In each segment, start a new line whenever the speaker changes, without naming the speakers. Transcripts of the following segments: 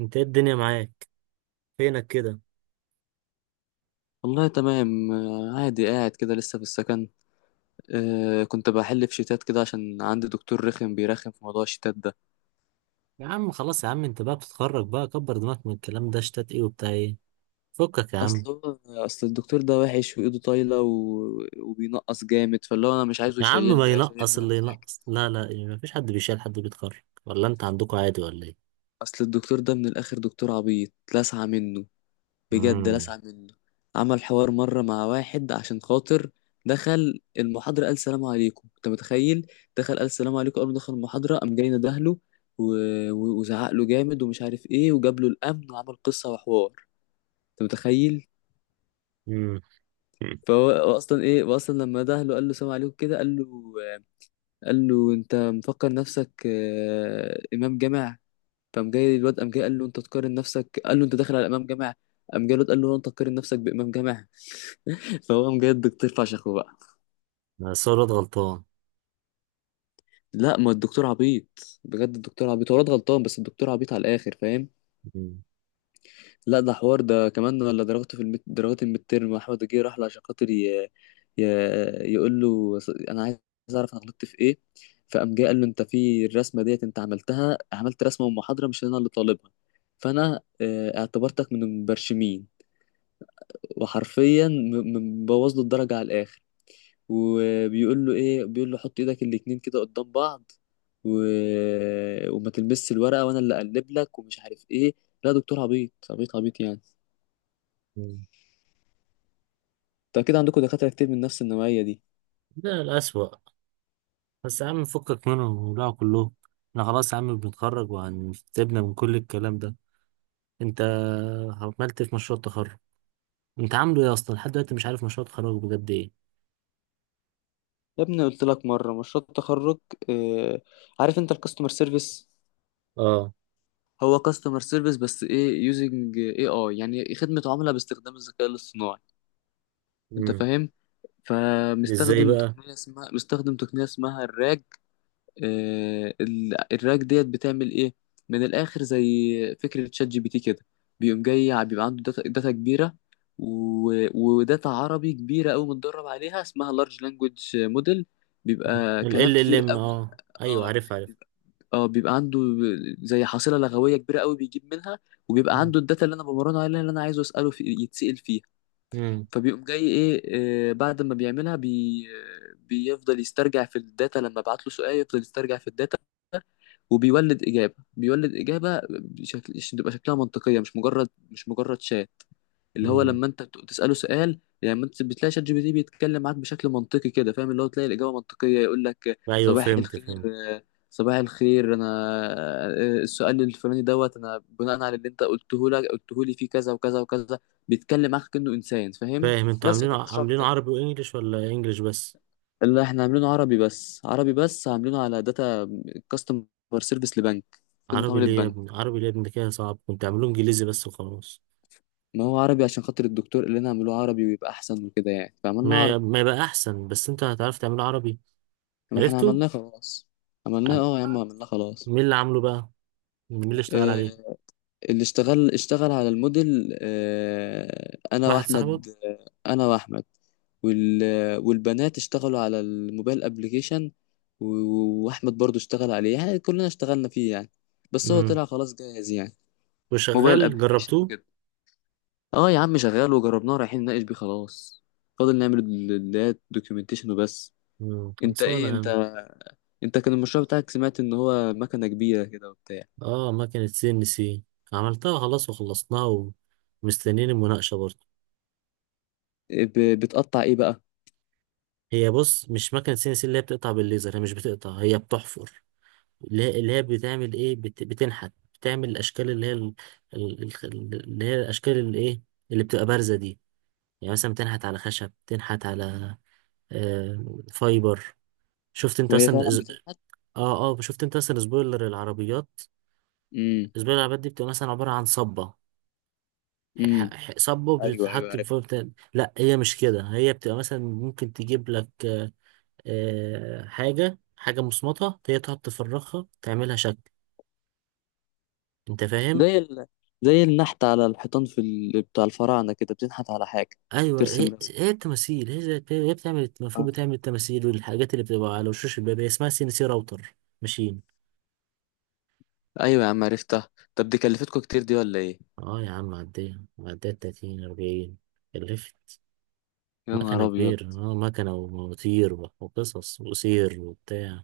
انت ايه الدنيا معاك؟ فينك كده؟
والله تمام آه، عادي قاعد كده لسه في السكن. آه كنت بحل في شيتات كده عشان عندي دكتور رخم بيرخم في موضوع الشيتات ده.
يا عم خلاص يا عم، انت بقى بتتخرج بقى، كبر دماغك من الكلام ده، اشتات ايه وبتاع ايه؟ فكك يا عم.
اصل اصل الدكتور ده وحش وايده طايله وبينقص جامد، فاللي هو انا مش عايزه
يا عم ما
يشيلني، لا
ينقص
يشيلني
اللي
ولا حاجه.
ينقص، لا لا ايه، ما فيش حد بيشيل حد بيتخرج، ولا انت عندكوا عادي ولا ايه؟
اصل الدكتور ده من الاخر دكتور عبيط، لسعة منه، بجد
امم
لسع منه. عمل حوار مرة مع واحد عشان خاطر دخل المحاضرة قال سلام عليكم، انت متخيل؟ دخل قال سلام عليكم قبل ما دخل المحاضرة، قام جاي ندهله و... وزعق له جامد ومش عارف ايه، وجاب له الأمن وعمل قصة وحوار. انت متخيل؟
امم.
فهو اصلا، ايه هو اصلا لما دهله قال له سلام عليكم كده، قال له، قال له انت مفكر نفسك آه، امام جامع؟ فقام جاي الواد قام جاي قال له انت تقارن نفسك، قال له انت داخل على امام جامع. قام جاي الواد قال له انت تقارن نفسك بامام جامع؟ فهو قام جاي الدكتور فشخه بقى.
صورة غلطان.
لا ما الدكتور عبيط بجد، الدكتور عبيط، هو الواد غلطان بس الدكتور عبيط على الاخر، فاهم؟
مم.
لا ده حوار، ده كمان ولا درجته في درجات الميد تيرم، احمد جه راح له عشان خاطر ي... يقول له انا عايز اعرف انا غلطت في ايه. فقام جه قال له انت في الرسمه ديت انت عملتها، عملت رسمه ومحاضره مش انا اللي طالبها، فانا آه، اعتبرتك من المبرشمين. وحرفيا مبوظ له الدرجه على الاخر، وبيقول له ايه، بيقول له حط ايدك الاتنين كده قدام بعض و... وما تلمسش الورقه وانا اللي اقلب لك ومش عارف ايه. لا دكتور عبيط عبيط عبيط يعني.
مم.
انت اكيد عندكم دكاتره كتير من نفس النوعيه دي.
ده الأسوأ. بس يا عم فكك منهم وبلعوا كلهم. احنا خلاص يا عم بنتخرج وهنسيبنا من كل الكلام ده. انت عملت ايه في مشروع التخرج؟ انت عامله ايه اصلا لحد دلوقتي؟ مش عارف مشروع التخرج بجد ايه.
يا ابني قلت لك مره مشروع التخرج، آه... عارف انت الكاستمر سيرفيس؟
اه.
هو كاستمر سيرفيس بس ايه، يوزنج اي اي، يعني خدمه عملاء باستخدام الذكاء الاصطناعي. انت
مم.
فاهم؟
ازاي
فمستخدم
بقى؟
تقنيه اسمها، مستخدم تقنيه اسمها الراج. آه، الراك ديت بتعمل ايه؟ من الاخر زي فكره شات جي بي تي كده، بيقوم جاي بيبقى عنده داتا, داتا كبيره، وداتا عربي كبيره قوي متدرب عليها اسمها لارج لانجوج موديل، بيبقى
ال
كلام
ال ال
كتير
ام
قوي.
اه ايوه
اه
عارف عارف.
بيبقى- اه بيبقى عنده زي حاصله لغويه كبيره قوي بيجيب منها. وبيبقى
مم.
عنده الداتا اللي انا بمرنه عليها، اللي انا عايزه اساله في يتسال فيها.
مم.
فبيقوم جاي ايه آه، بعد ما بيعملها بي، بيفضل يسترجع في الداتا، لما ابعت له سؤال يفضل يسترجع في الداتا، وبيولد إجابة، بيولد إجابة بشكل بتبقى شكلها منطقية، مش مجرد شات. اللي هو
مم.
لما أنت تسأله سؤال، يعني أنت بتلاقي شات جي بي تي بيتكلم معاك بشكل منطقي كده، فاهم؟ اللي هو تلاقي الإجابة منطقية، يقول لك
ايوه
صباح
فهمت
الخير
فهمت.
آه، صباح الخير أنا آه، السؤال الفلاني دوت أنا بناء على اللي أنت قلته لك، قلته لي فيه كذا وكذا وكذا. بيتكلم معاك كأنه إنسان، فاهم؟
فاهم انتوا
بس هو ده
عاملينه
المشروع
عاملينه
بتاعي.
عربي وانجليش، ولا انجليش بس؟
لا احنا عاملينه عربي بس، عربي بس، عاملينه على داتا كاستمر سيرفيس لبنك، خدمة
عربي
عملاء
ليه يا
بنك.
ابني؟ عربي ليه يا ابني؟ ده كده صعب، كنت اعملوه انجليزي بس وخلاص.
ما هو عربي عشان خاطر الدكتور قال لنا اعملوه عربي ويبقى احسن وكده يعني، فعملنا
ما
عربي.
ما يبقى احسن، بس انت هتعرف تعمله عربي؟
ما احنا
عرفته؟
عملناه خلاص. عملناه
عن-
اه يا عم، عملناه خلاص.
مين اللي عامله بقى؟ مين اللي اشتغل عليه؟
آه، اللي اشتغل، اشتغل على الموديل آه انا
واحد صاحبك؟
واحمد، آه انا واحمد. وال والبنات اشتغلوا على الموبايل ابليكيشن، واحمد برضو اشتغل عليه، يعني كلنا اشتغلنا فيه يعني. بس هو
امم.
طلع خلاص جاهز يعني.
وشغال؟
موبايل ابليكيشن
جربتوه؟
وكده. اه يا عم شغال وجربناه، رايحين نناقش بيه خلاص، فاضل نعمل اللي هي الدوكيومنتيشن وبس.
امم.
انت
خلصانه
ايه
يا
انت
عم.
انت كان المشروع بتاعك سمعت ان هو مكنه كبيره كده وبتاع.
اه مكنه سي ان سي، عملتها خلاص وخلصناها، ومستنيين المناقشه برضه.
إيه، بتقطع ايه بقى؟
هي بص، مش مكنة سي ان سي اللي هي بتقطع بالليزر، هي مش بتقطع، هي بتحفر. اللي هي بتعمل ايه، بتنحت. بتعمل الاشكال اللي هي اللي هي الاشكال اللي ايه، اللي بتبقى بارزة دي. يعني مثلا بتنحت على خشب، بتنحت على آه... فايبر. شفت انت
وهي
مثلا
فعلا بتنحت؟
اه اه شفت انت مثلا سبويلر العربيات؟
امم،
سبويلر العربيات دي بتبقى مثلا عبارة عن صبة.
امم،
صبة
ايوه ايوه
بتتحط
عارفها.
لا هي مش كده، هي بتبقى مثلا ممكن تجيب لك حاجة حاجة مصمتة، هي تقعد تفرغها تعملها شكل، انت فاهم؟
زي ال... زي النحت على الحيطان في بتاع الفراعنه كده، بتنحت على حاجه،
ايوه،
ترسم
هي
رسم
هي التماثيل، هي بتعمل، المفروض
آه.
بتعمل التماثيل والحاجات اللي بتبقى على وشوش الباب، هي اسمها سي ان سي راوتر ماشين.
ايوه يا عم عرفتها. طب دي كلفتكوا كتير دي ولا ايه؟
اه يا عم عديها عديها 30 40 كلفت.
يا نهار
مكنة
ابيض!
كبيرة، اه مكنة ومواتير وقصص وسير وبتاع.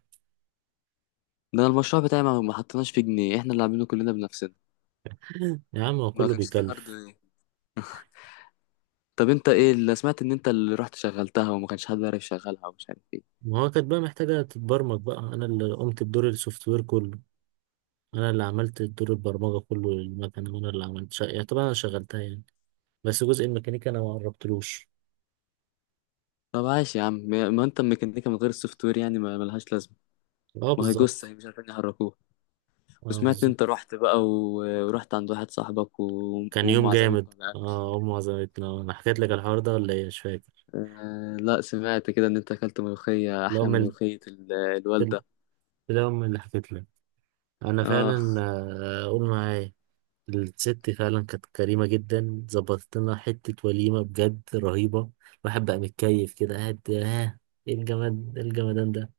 ده أنا المشروع بتاعي ما حطيناش فيه جنيه، احنا اللي عاملينه كلنا بنفسنا.
يا عم هو
ما
كله
كانش فيه هارد.
بيكلف.
طب انت ايه اللي سمعت ان انت اللي رحت شغلتها وما كانش حد عارف يشغلها ومش عارف ايه؟
ما هو كانت بقى محتاجة تتبرمج بقى، أنا اللي قمت بدور السوفت وير كله. انا اللي عملت دور البرمجه كله للمكنه، وانا اللي عملت شقه يعني، طبعا انا شغلتها يعني. بس جزء الميكانيكا انا ما قربتلوش.
طب عاش يا عم، ما انت الميكانيكا من غير السوفت وير يعني ما ملهاش لازمه.
اه
ما هي جثه،
بالظبط.
هي مش عارفين يحركوها.
اه
وسمعت
بالظبط.
انت رحت بقى ورحت عند واحد صاحبك
كان
وام
يوم
عزمتكم
جامد،
على الاكل.
اه امي عزمتنا. انا حكيت لك الحوار ده ولا ايه؟ مش فاكر.
آه لا سمعت كده ان انت اكلت ملوخيه
لا
احلى من
امي
ملوخيه
اللي
الوالده.
لا امي اللي حكيت لك. انا
اه،
فعلا قول معايا. الست فعلا كانت كريمه جدا، ظبطت لنا حته وليمه بجد رهيبه. الواحد بقى متكيف كده قاعد، ها، ايه الجماد، إيه الجمدان ده؟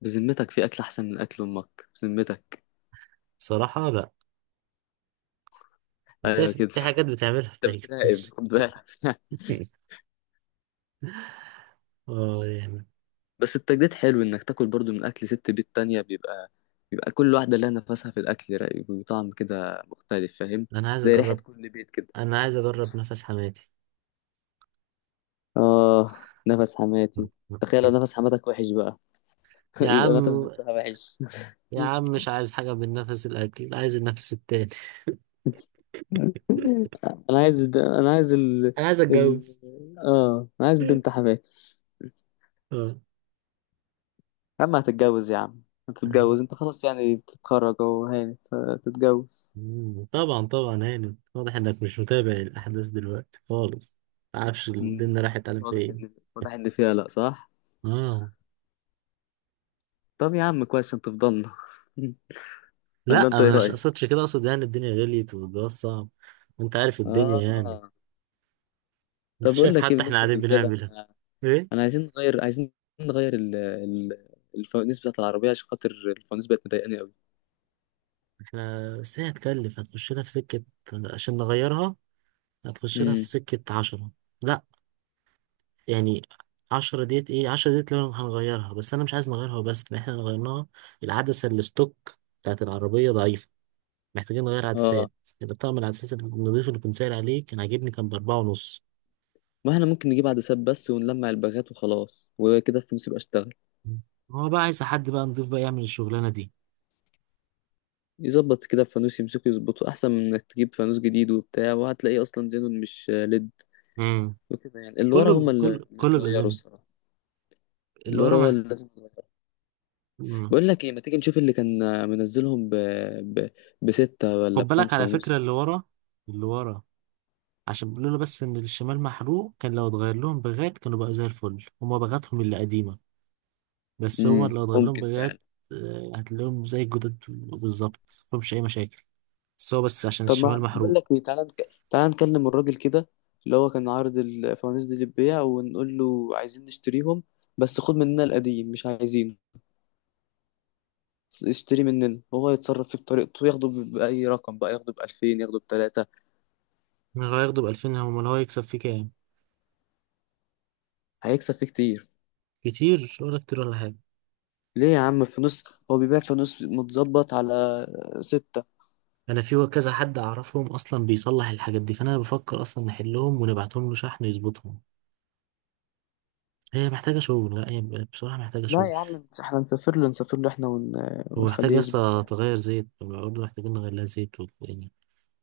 بذمتك في اكل احسن من اكل امك؟ بذمتك؟
صراحه لا، بس هي
ايوه
في
كده،
في حاجات بتعملها ما
انت بتراقب،
بتعجبنيش.
خد بالك.
اه يعني.
بس التجديد حلو انك تاكل برضو من اكل ست بيت تانية، بيبقى بيبقى كل واحده لها نفسها في الاكل، رايق وطعم كده مختلف، فاهم؟
انا عايز
زي ريحه
اجرب،
كل بيت كده.
انا عايز اجرب نفس حماتي.
اه نفس حماتي. تخيل لو نفس حماتك وحش بقى!
يا
يبقى نفس
عم،
بنتها وحش.
يا عم مش عايز حاجة من نفس الاكل، عايز النفس التاني.
انا عايز الب... انا عايز ال...
انا عايز
ال...
اتجوز.
اه انا عايز بنت حماتي.
اه.
يا عم هتتجوز يا عم، هتتجوز انت خلاص يعني، بتتخرج اهو هاني، هتتجوز.
مم. طبعا طبعا. هاني واضح انك مش متابع الاحداث دلوقتي خالص، معرفش
مم.
الدنيا راحت على
واضح
فين.
ان، واضح ان فيها لا صح.
اه.
طب يا عم كويس عشان تفضلنا، ولا
لا،
انت ايه
مش اقصدش
رايك؟
كده، اقصد يعني الدنيا غليت والجواز صعب، وانت عارف الدنيا يعني.
اه
انت
طب اقول
شايف
لك ايه،
حتى احنا
بالنسبه
قاعدين
للرجاله
بنعملها
انا
ايه.
عايزين نغير عايزين نغير الفوانيس بتاعت العربية، عشان خاطر الفوانيس بقت مضايقاني قوي.
احنا بس هي هتكلف، هتخش لها في سكة عشان نغيرها، هتخش لها في
امم،
سكة عشرة. لا يعني عشرة ديت ايه، عشرة ديت لو هنغيرها، بس انا مش عايز نغيرها، بس احنا لو غيرناها، العدسة اللي ستوك بتاعت العربية ضعيفة، محتاجين نغير
اه
عدسات. يبقى طقم العدسات النظيف اللي كنت سائل عليه كان عاجبني، كان ب4.5.
ما احنا ممكن نجيب عدسات بس ونلمع الباغات وخلاص وكده الفانوس يبقى اشتغل.
مم. هو بقى عايز حد بقى نضيف بقى يعمل الشغلانة دي.
يظبط كده الفانوس، يمسكه يظبطه احسن من انك تجيب فانوس جديد وبتاع، وهتلاقيه اصلا زينون مش ليد
امم.
وكده يعني. اللي ورا
كله
هما
ب...
اللي
كل كله
متغيروا
بأذنه.
الصراحة.
اللي
اللي
ورا
ورا هو
مح...
اللي لازم يتغير.
مم.
بقول لك ايه، ما تيجي نشوف اللي كان منزلهم ب... بستة ولا
خد بالك
بخمسة
على فكرة
ونص؟
اللي ورا، اللي ورا، عشان بيقولوا له بس ان الشمال محروق، كان لو اتغير لهم بغات كانوا بقى زي الفل، هما بغاتهم اللي قديمة، بس هما
امم،
لو اتغير لهم
ممكن
بغات
فعلا.
هتلاقيهم زي الجداد بالظبط، مفهمش أي مشاكل، بس هو بس عشان
طب
الشمال
ما بقول
محروق.
لك ايه، تعالى تعالى نكلم الراجل كده اللي هو كان عارض الفوانيس دي للبيع، ونقول له عايزين نشتريهم بس خد مننا القديم مش عايزينه، اشتري مننا وهو يتصرف فيه بطريقته، ياخده بأي رقم بقى، ياخده بألفين، ياخده بتلاتة.
من هو هياخده ب2000؟ هم هو هيكسب فيه كام؟
هيكسب فيه كتير.
كتير ولا كتير ولا حاجة؟
ليه يا عم، فانوس هو بيبيع فانوس متظبط على ستة.
أنا في كذا حد أعرفهم أصلا بيصلح الحاجات دي، فأنا بفكر أصلا نحلهم ونبعتهم له شحن يظبطهم. هي محتاجة شغل، لا هي بصراحة محتاجة
لا
شغل.
يا عم احنا نسافر له، نسافر له احنا
ومحتاجة
ونخليه يظبطها
لسه
يعني.
تغير زيت برضه، محتاجين نغير لها زيت يعني،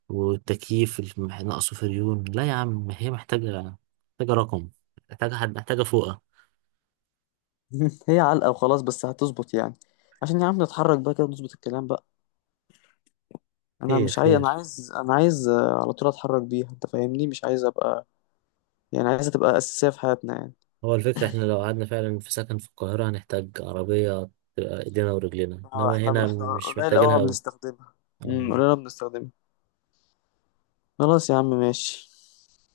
ناقصه فريون. لا يا عم هي محتاجة، محتاجة رقم، محتاجة حد، محتاجة فوقة.
هي علقة وخلاص بس هتظبط يعني، عشان يا عم نتحرك بقى كده، نظبط الكلام بقى. انا
خير
مش عايز انا
خير.
عايز انا عايز آه، على طول اتحرك بيها، انت فاهمني، مش عايز ابقى يعني، عايزها تبقى اساسيه في حياتنا يعني.
هو الفكرة، احنا لو قعدنا فعلا في سكن في القاهرة هنحتاج عربية تبقى ايدينا ورجلينا،
اه
انما
احنا،
هنا
احنا
مش
قليل قوي ما
محتاجينها اوي.
بنستخدمها.
اه.
قليل قوي بنستخدمها. خلاص يا عم ماشي.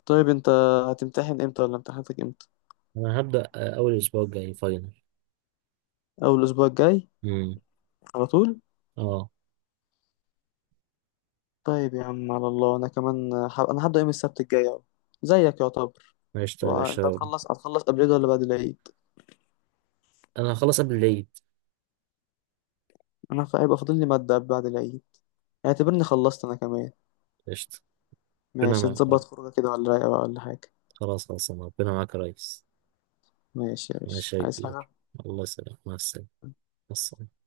طيب انت هتمتحن امتى، ولا امتحاناتك امتى؟
انا هبدأ اول اسبوع الجاي فاينل.
اول الاسبوع الجاي
امم.
على طول؟
اه.
طيب يا عم على الله، انا كمان انا هبدا يوم السبت الجاي اهو، زيك يعتبر.
قشطة يا
وانت
باشا.
هتخلص، هتخلص قبل العيد ولا بعد العيد؟
انا هخلص قبل العيد.
انا هيبقى فاضل لي ماده بعد العيد، اعتبرني خلصت انا كمان.
قشطة. ربنا
ماشي
معاك يا رب.
نظبط خروجه كده ولا رايقه بقى ولا حاجه؟
خلاص خلاص، ربنا معاك يا ريس.
ماشي يا باشا،
ماشي يا
عايز حاجة؟
كبير، الله يسلمك، مع السلامة. مع السلامة.